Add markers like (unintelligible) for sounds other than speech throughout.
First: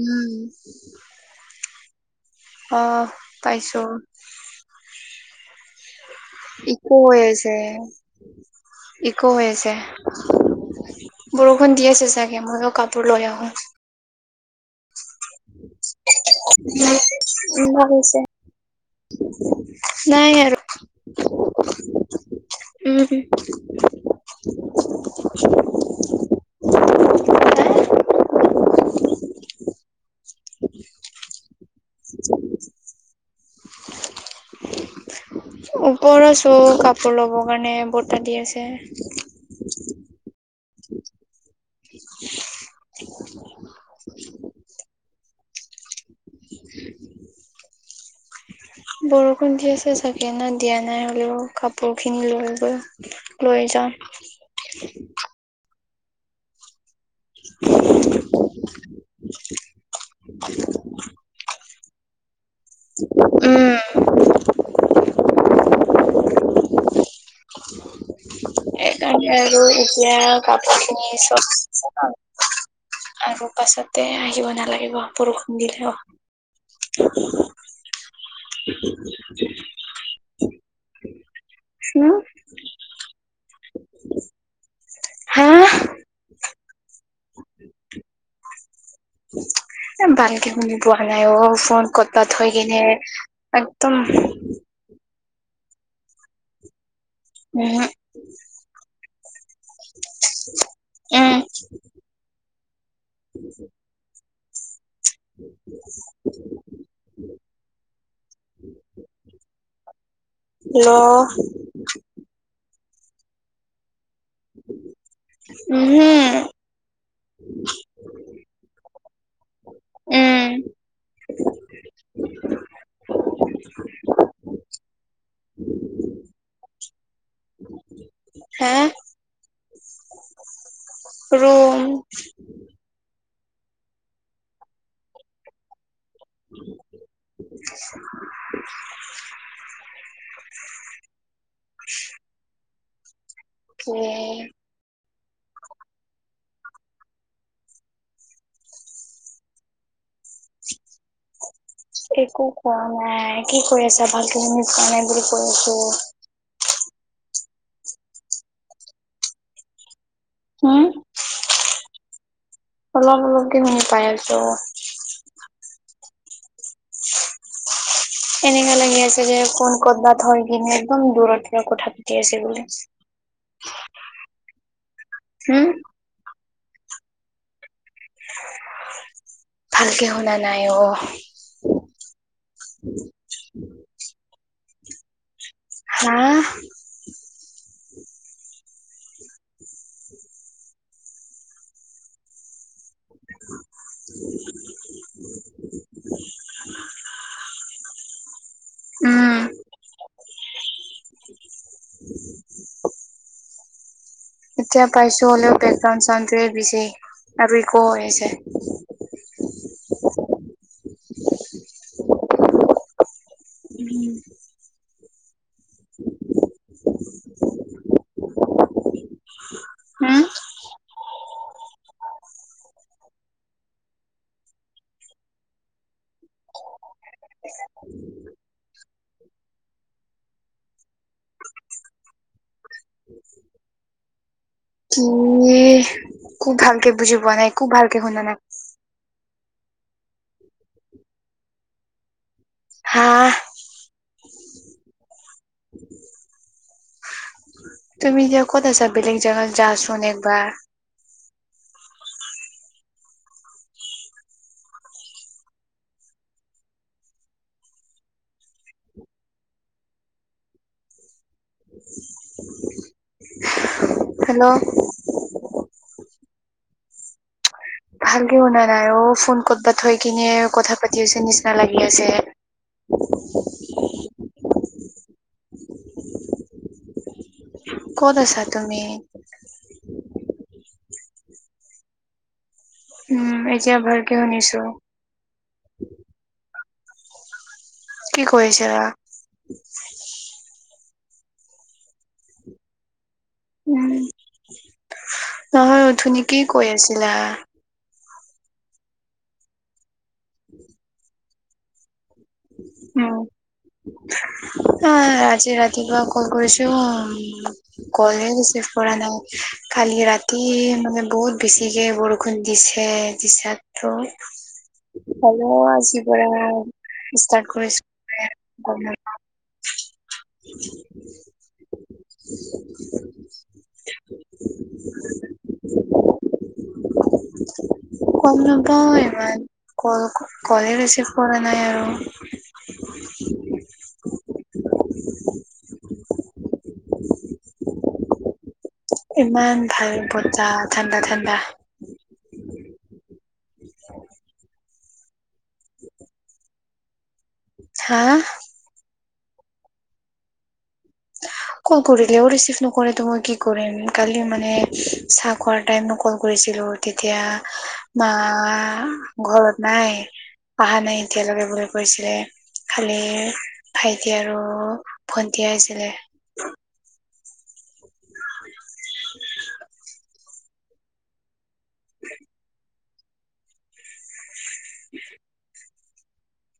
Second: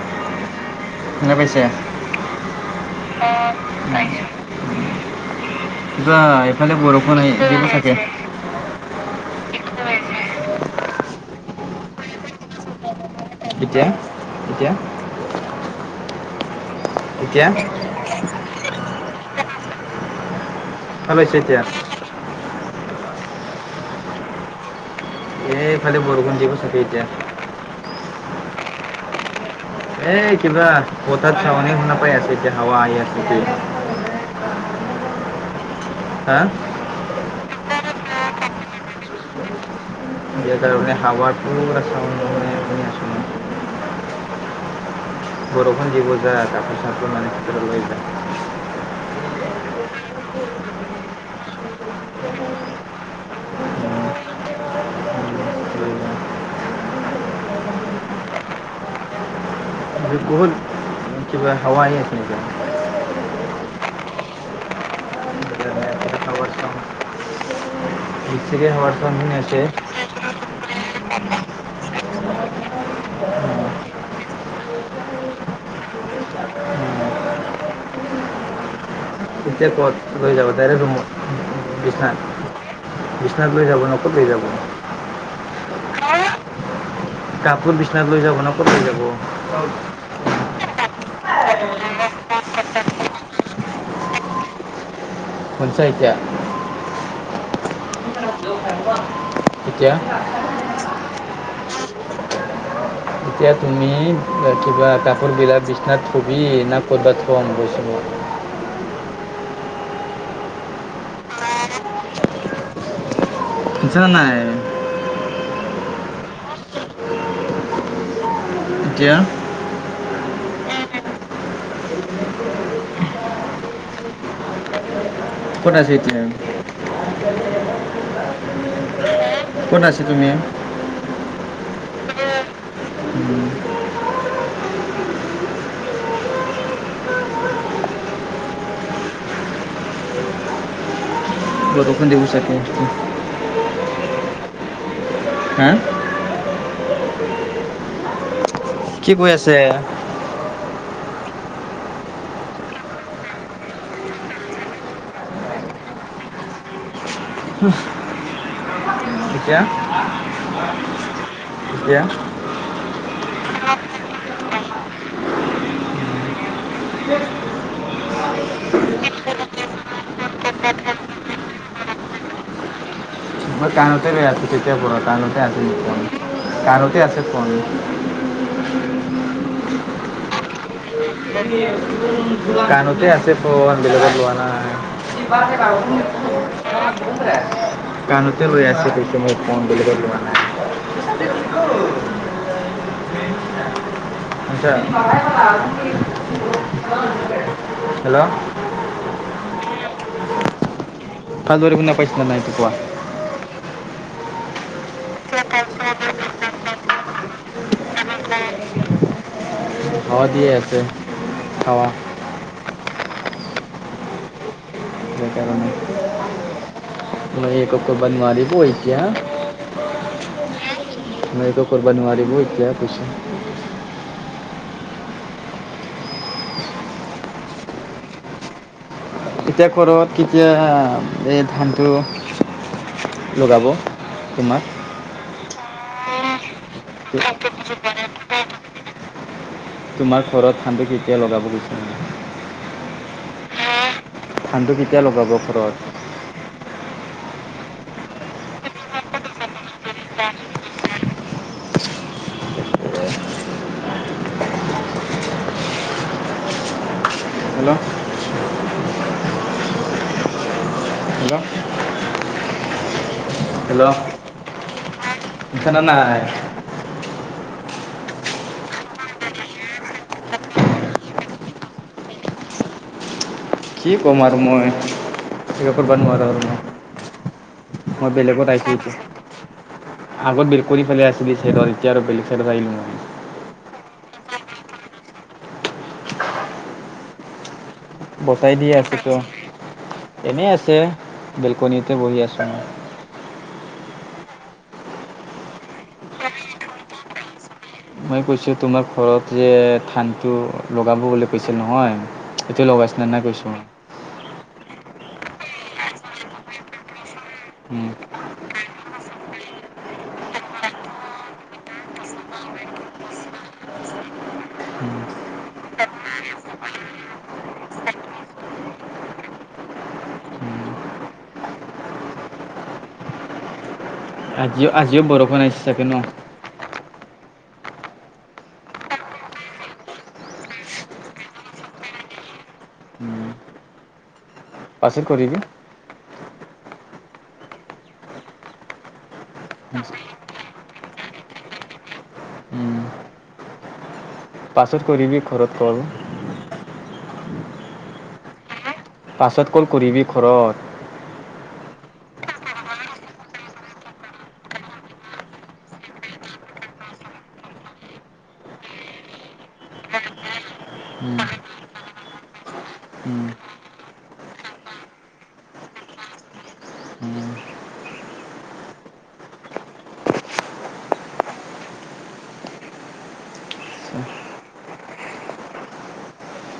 উম, শুনা পাইছে? অ', পাইছো। (unintelligible) কিবা, এফালে ইকো বৰষুণ আহি (unintelligible) ইক' হৈ আছে। বৰষুণ দি আছে চাগে, ময়ো কাপোৰ লৈ আহো। এতিয়া, এতিয়া। এতিয়া (unintelligible) নাই আৰু। শুনা পাইছে এতিয়া? উম। এ-এফালে বৰষুণ দিব চাগে এতিয়া। এ কিবা বতাহ (unintelligible) শুনা পাই আছে এতিয়া হাৱা আহি আছে কি ওপৰ হা আছো কাপোৰ ল'বৰ কাৰণে বতাহ দি আছে। বিয়াৰ কাৰণে (unintelligible) বৰষুণ দিব যা (unintelligible) বৰষুণ দি আছে চাগে না দিয়া নাই হলেও কাপোৰ খিনি লৈ গৈ লৈ উম, যাওঁ। উম, লৈ যা। (inaudible) (unintelligible) কিবা হাৱা আহি আছে নেকি? উম। (unintelligible) ইয়াৰ কাপোৰখিনি (unintelligible) আৰু পাছতে আহিব নালাগিব বৰষুণ দিলেও। (inaudible) এতিয়া ক'ত লৈ যাব ডাইৰেক্ট ৰুমত বিচনাত। বিচনাত লৈ যাব নে কত লৈ যাব? হা? কাপোৰ বিচনাত লৈ যাব না' ক'ত লৈ যাব? এ ভালকে শুনি পোৱা নাই অ', ফোন কপাত থৈ কেনে একদম। শুনচা, এতিয়া? উহো। এতিয়া? উম। এতিয়া তুমি (unintelligible) কাপোৰ বিলাক বিছনা থবি না কদবা (unintelligible) নাপাঁও! হেল্ল। (inaudible) জানাই - উ হু এতিয়া উম ক'ত আছে এতিয়া? হা? ক'ত আছা তুমি? ৰুম। (inaudible) (inaudible) বৰষুন দিব, (unintelligible) (unintelligible) হে? কি বৈ আছে? (inaudible) একো কোৱা নাই। কি কৰি আছা, ভালকে শুনি পোৱা নাই বুলি কৈ আছোঁ। (inaudible) এতিয়া (inaudible) হম তেতিয়া অলপ অলপকে শুনি পাই আছোঁ! এনেকা লাগি আছে যে, কোন ক'তবাত হয় কিনে একদম দূৰত ক-কথা পাতি আছে বুলি। মই কাণতে লৈ আছোঁ তেতিয়াৰ পৰা কাণতে হম আছে ফোন, কাণতে আছে ফোন। ভালকে শুনা নাই অঁ। কাণতে আছে ফোন, বেলেগত লোৱা নাই। হা (inaudible) কাণোতে লৈ আছোঁ ফোনটো মই (unintelligible) (inaudible) শুনিছা, হেল্লো' (unintelligible) উম। (unintelligible) এতিয়া পাইছো হলেও বেকগ্ৰাউড চাউণ্ডটোৱে বেছি আৰু ইকো হৈ আছে। হাৱা দি আছে, হাৱা। উম। (unintelligible) কাৰণে মই (unintelligible) এতিয়া মই এইটো কৰব নোৱাৰিব এতিয়াহে কৈছ- (unintelligible) এতিয়া ঘৰত কেতিয়া এই ধানটো- লগাব তোমাক। একো ভালকে বুজি পোৱা নাই একো ভালকে শুনা নাই তোমাৰ ঘৰত ধান কেতিয়া লগাব গেছে, হা কামটো কেতিয়া লগাব ঘৰত? তুমি এতিয়া ক'ত আছা, বেলেগ জেগাত যাচোন একবাৰ। Hello hello hello. খেদা নাই। ভালকে শুনা নাই অ', ফোন ক'তবাত থৈ কিনে কথা পাতি আছে নিচিনা লাগি আছে। কি কম আৰু মই, একো কৰবা নোৱাৰা হলো। মই ক'ত আছা বেলেগত আহিছো তুমি? এতিয়া। আগত বেল কৰি ফালে আছিলি চাইডত এতিয়া আৰু বেলেগ চাইডত আহিলো মই। উম এতিয়া ভালকে শুনিছো। কি কৈ বচাই দিয়ে আছিলা? আছোতো, এনেই আছে, বেলকনিতে বহি আছো। উম, নহয় অঠনি কি কৈ আছিলা। মই কৈছোঁ তোমাৰ ঘৰত যে ধানটো লগাব বুলি কৈছে নহয়। এইটো লগাইছিলা না কৈছোঁ। অ', আজি ৰাতিপুৱা কল কৰিছো মই। উম। কলে ৰিছিভ কৰা নাই, খালি ৰাতি মানে বহুত বেছিকে বৰষুণ দিছে। (unintelligible) টো, হলো আজি পৰা ষ্টাৰ্ট কৰিছো (unintelligible) (inaudible) আজিও, আজিও বৰষুণ আহিছে চাগে ন। (inaudible) গম নাপাওঁ ইমান, কল কলে ৰিচিভ কৰা নাই আৰু। (inaudible) পাছত কৰিবি (inaudible) ইমান ভাল বতাহ ঠাণ্ডা, ঠাণ্ডা। উম পাছত কৰিবি ঘৰত কল। হা? পাছত কল কৰিবি ঘৰত। (inaudible) কল কৰিলেও ৰিচিভ নকৰে ত' মই কি কৰিম, কালি মানে চাহ খোৱাৰ টাইমতো কল কৰিছিলোঁ তেতিয়া আহ, ঘৰত নাই। অহা নাই উম এতিয়ালকে বুলি কৈছিলে, খালি উম উম। ভাইটি আৰু ভণ্টি আহিছিলে। (inaudible) (inaudible) (inaudible)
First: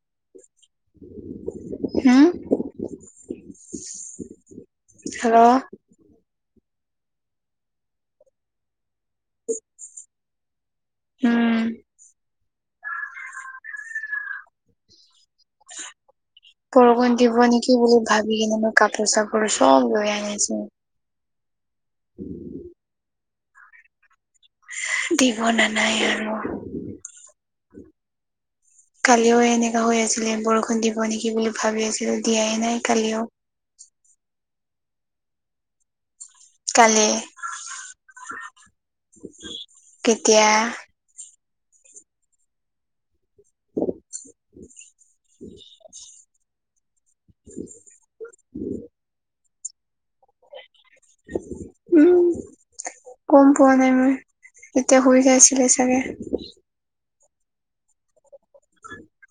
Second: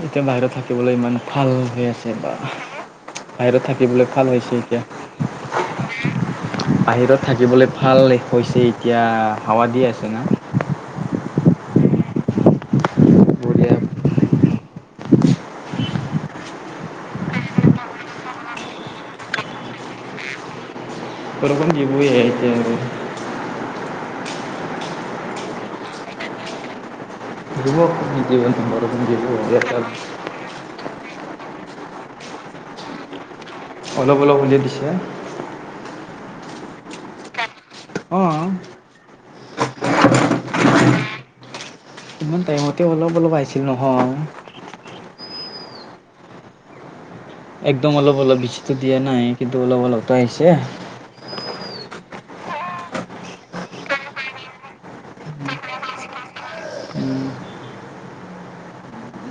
এতিয়া বাহিৰত থাকিবলৈ ইমান ভাল হৈ আছে, হম বা বাহিৰত থাকিবলৈ ভাল হৈছে এতিয়া। হেল্ল' বাহিৰত থাকিবলে ভাল হৈছে এতিয়া, হাৱা দিয়ে আছে ন। উম। বঢ়িয়া বৰষুণ দিব নেকি বুলি ভাবি কিনে মই কাপোৰ চাপোৰ চব লৈ আনিছো। বৰষূণ দি (unintelligible) দিব নে নাই আৰু। দিব নিদিব বৰষুণ দিব কালিও এনেকা হৈ আছিলে বৰষুণ দিব নেকি বুলি ভাবি আছিলো দিয়াই নাই কালিও। অলপ অলপ হ'লে দিছে। কালি, অঁ কেতিয়া? ইমান টাইমতে অলপ অলপ আহিছিল নহয়। (inaudible) একদম অলপ অলপ বেছি টো দিয়া নাই কিন্তু অলপ অলপ টো আহিছে। উম। গম পোৱা নাই মই এতিয়া শুই গাইছিলে চাগে। উম,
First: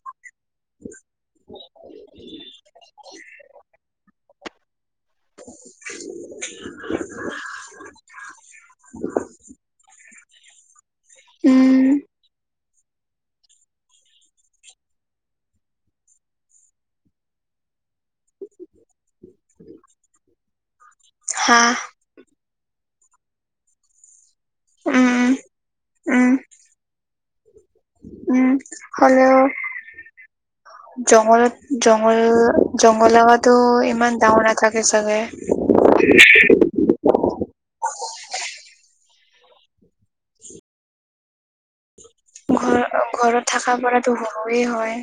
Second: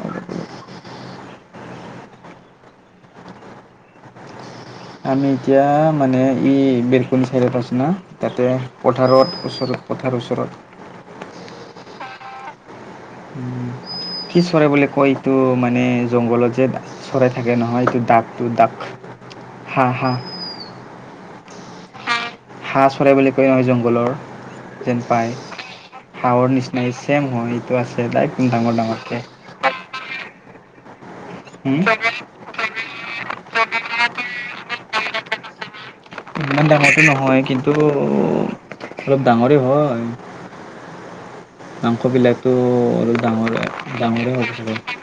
অলপ অলপ। (unintelligible) আমি এতিয়া মানে ই বেলকনি চাইডত আছো না? তাতে পথাৰত ওচৰত পথাৰৰ ওচৰত। উম। উম। কি চৰে বুলি কয় এইটো, মানে জংঘলত যে চৰাই থাকে নহয় এইটো দাগ দাগ হাঁ হাঁ। হাঁহ। হাঁহ চৰে বুলি কয় অহ জংঘলৰ। যেন উম পায় উম হাৱৰ নিচিনাই ছেইম হয় এইটো আছে উম একদ ডাঙৰ ডাঙৰকে। হ'লেও জংঘলত হুম জংঘল জংঘল জেগাটো ইমান ডাঙৰ নাথাকে চাগে। ইমান ডাঙৰটো নহয় কিন্তু অলপ ডাঙৰেই হয়। (unintelligible) মাংসবিলাক ঘ ঘৰত থকা পৰাতো হ'ব সৰুৱে চাগে হয়।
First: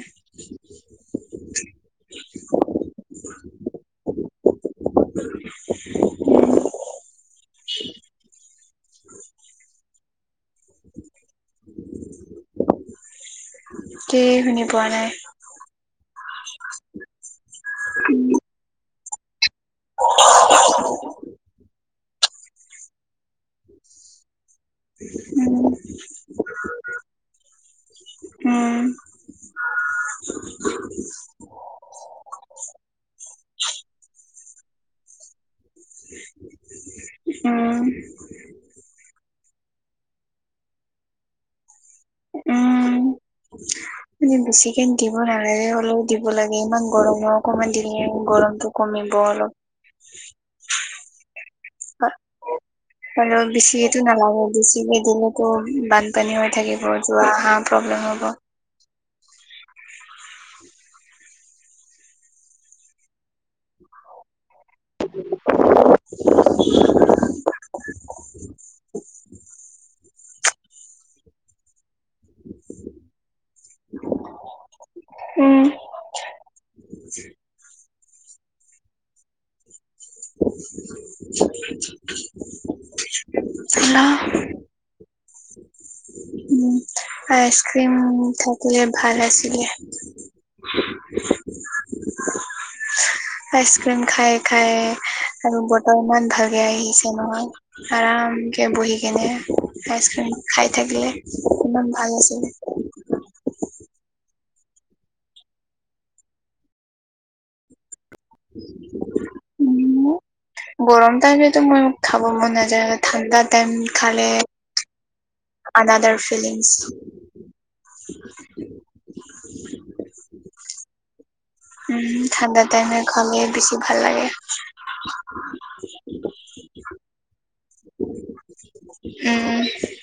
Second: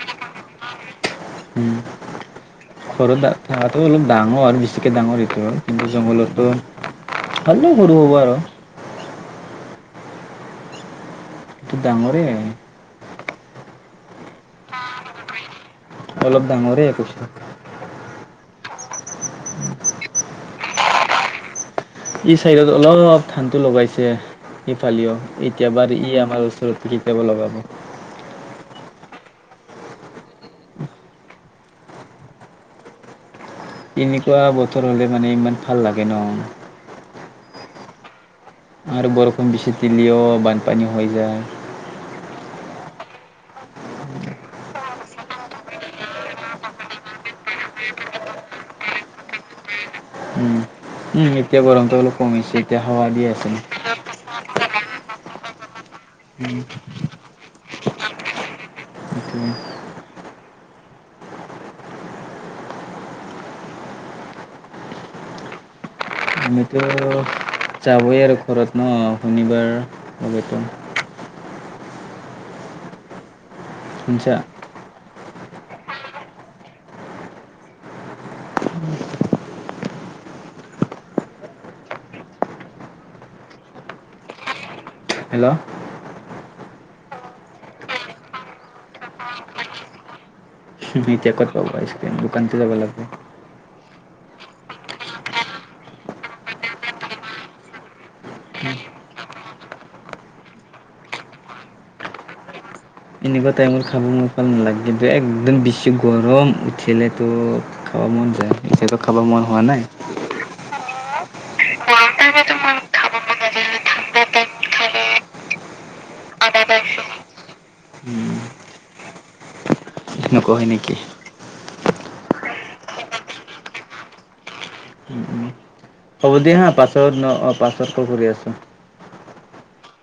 উম (unintelligible) ঘৰত থকাটো অলপ ডাঙৰ আৰু বেছিকে ডাঙৰ এইটো কিন্তু জংঘলতো ভালে সৰু হ'ব আৰু। টো ডাঙৰেই। কি শুনি পোৱা নাই। অলপ ডাঙৰে (inaudible) (unintelligible) ই চাইদত অলপ অলপ ধানটো লগাইছে ইিফালেও উম এতিয়া বাৰ ই আমাৰ তোৰ শিকাব লগাব। উম। এনেকুৱা বতৰ হ'লে মানে ইমান ভাল লাগে ন। অহ। আৰু বৰষুণ বেছি দিলেও বানপানী হৈ যায়। উম। এনে বেছিকে দিব নালাগে অলপ দিব লাগে, ইমান গৰম হ অকমান দিলেহে গৰমটো কমিব অলপ। উম, উম, এতিয়া গৰমটো অলপ কমিছে এতিয়া হাৱা দি আছে। সেইটো নালাগে, বেছিকে দিলেটো বানপানী হৈ থাকিব, যোৱা অহা প্ৰব্লেম হ'ব। (inaudible) (inaudible) এনেকে ৰ যাবই আৰু ঘৰত ন শনিবাৰ হ'বটো। শুনছা? উম। (unintelligible) লাহ হেল্ল'। উম আইচক্ৰিম থাকিলে ভাল আছিলে। বি টেক ত পাব আইচক্ৰীম দুকানত যাব লাগিব। আইচ ক্ৰীম খাই খাই আৰু ব্তৰ ইমান ভালে আহিছে নহয়। আৰামকে বহি কেনে আইচক্ৰীম খাই থাকিলে ইমান ভাল আছিল। এনেকুৱা টাইমত খাব মই ভাল নালাগে কিন্তু একদম বেছি গৰম উঠিলেতো। খাব মন যায় বিশেষকৈ খাব মন হোৱা নাই। গৰম টাইমেতো মই গৰম খাব টাইমত মন ইমান নাযায় খাব মন ঠাণ্ডা টাইম নাযায় ঠাণ্ডা খালে। টাইমত খালে আনাদাৰ ফিলিংছ। তেনেকুৱা হয় নেকি? উম ঠাণ্ডা টাইমে খালেই বেছি ভাল লাগে। উম, উম। হ'ব দিয়া হা, পাছত ন অহ', পাছত কল কৰি আছো। উম।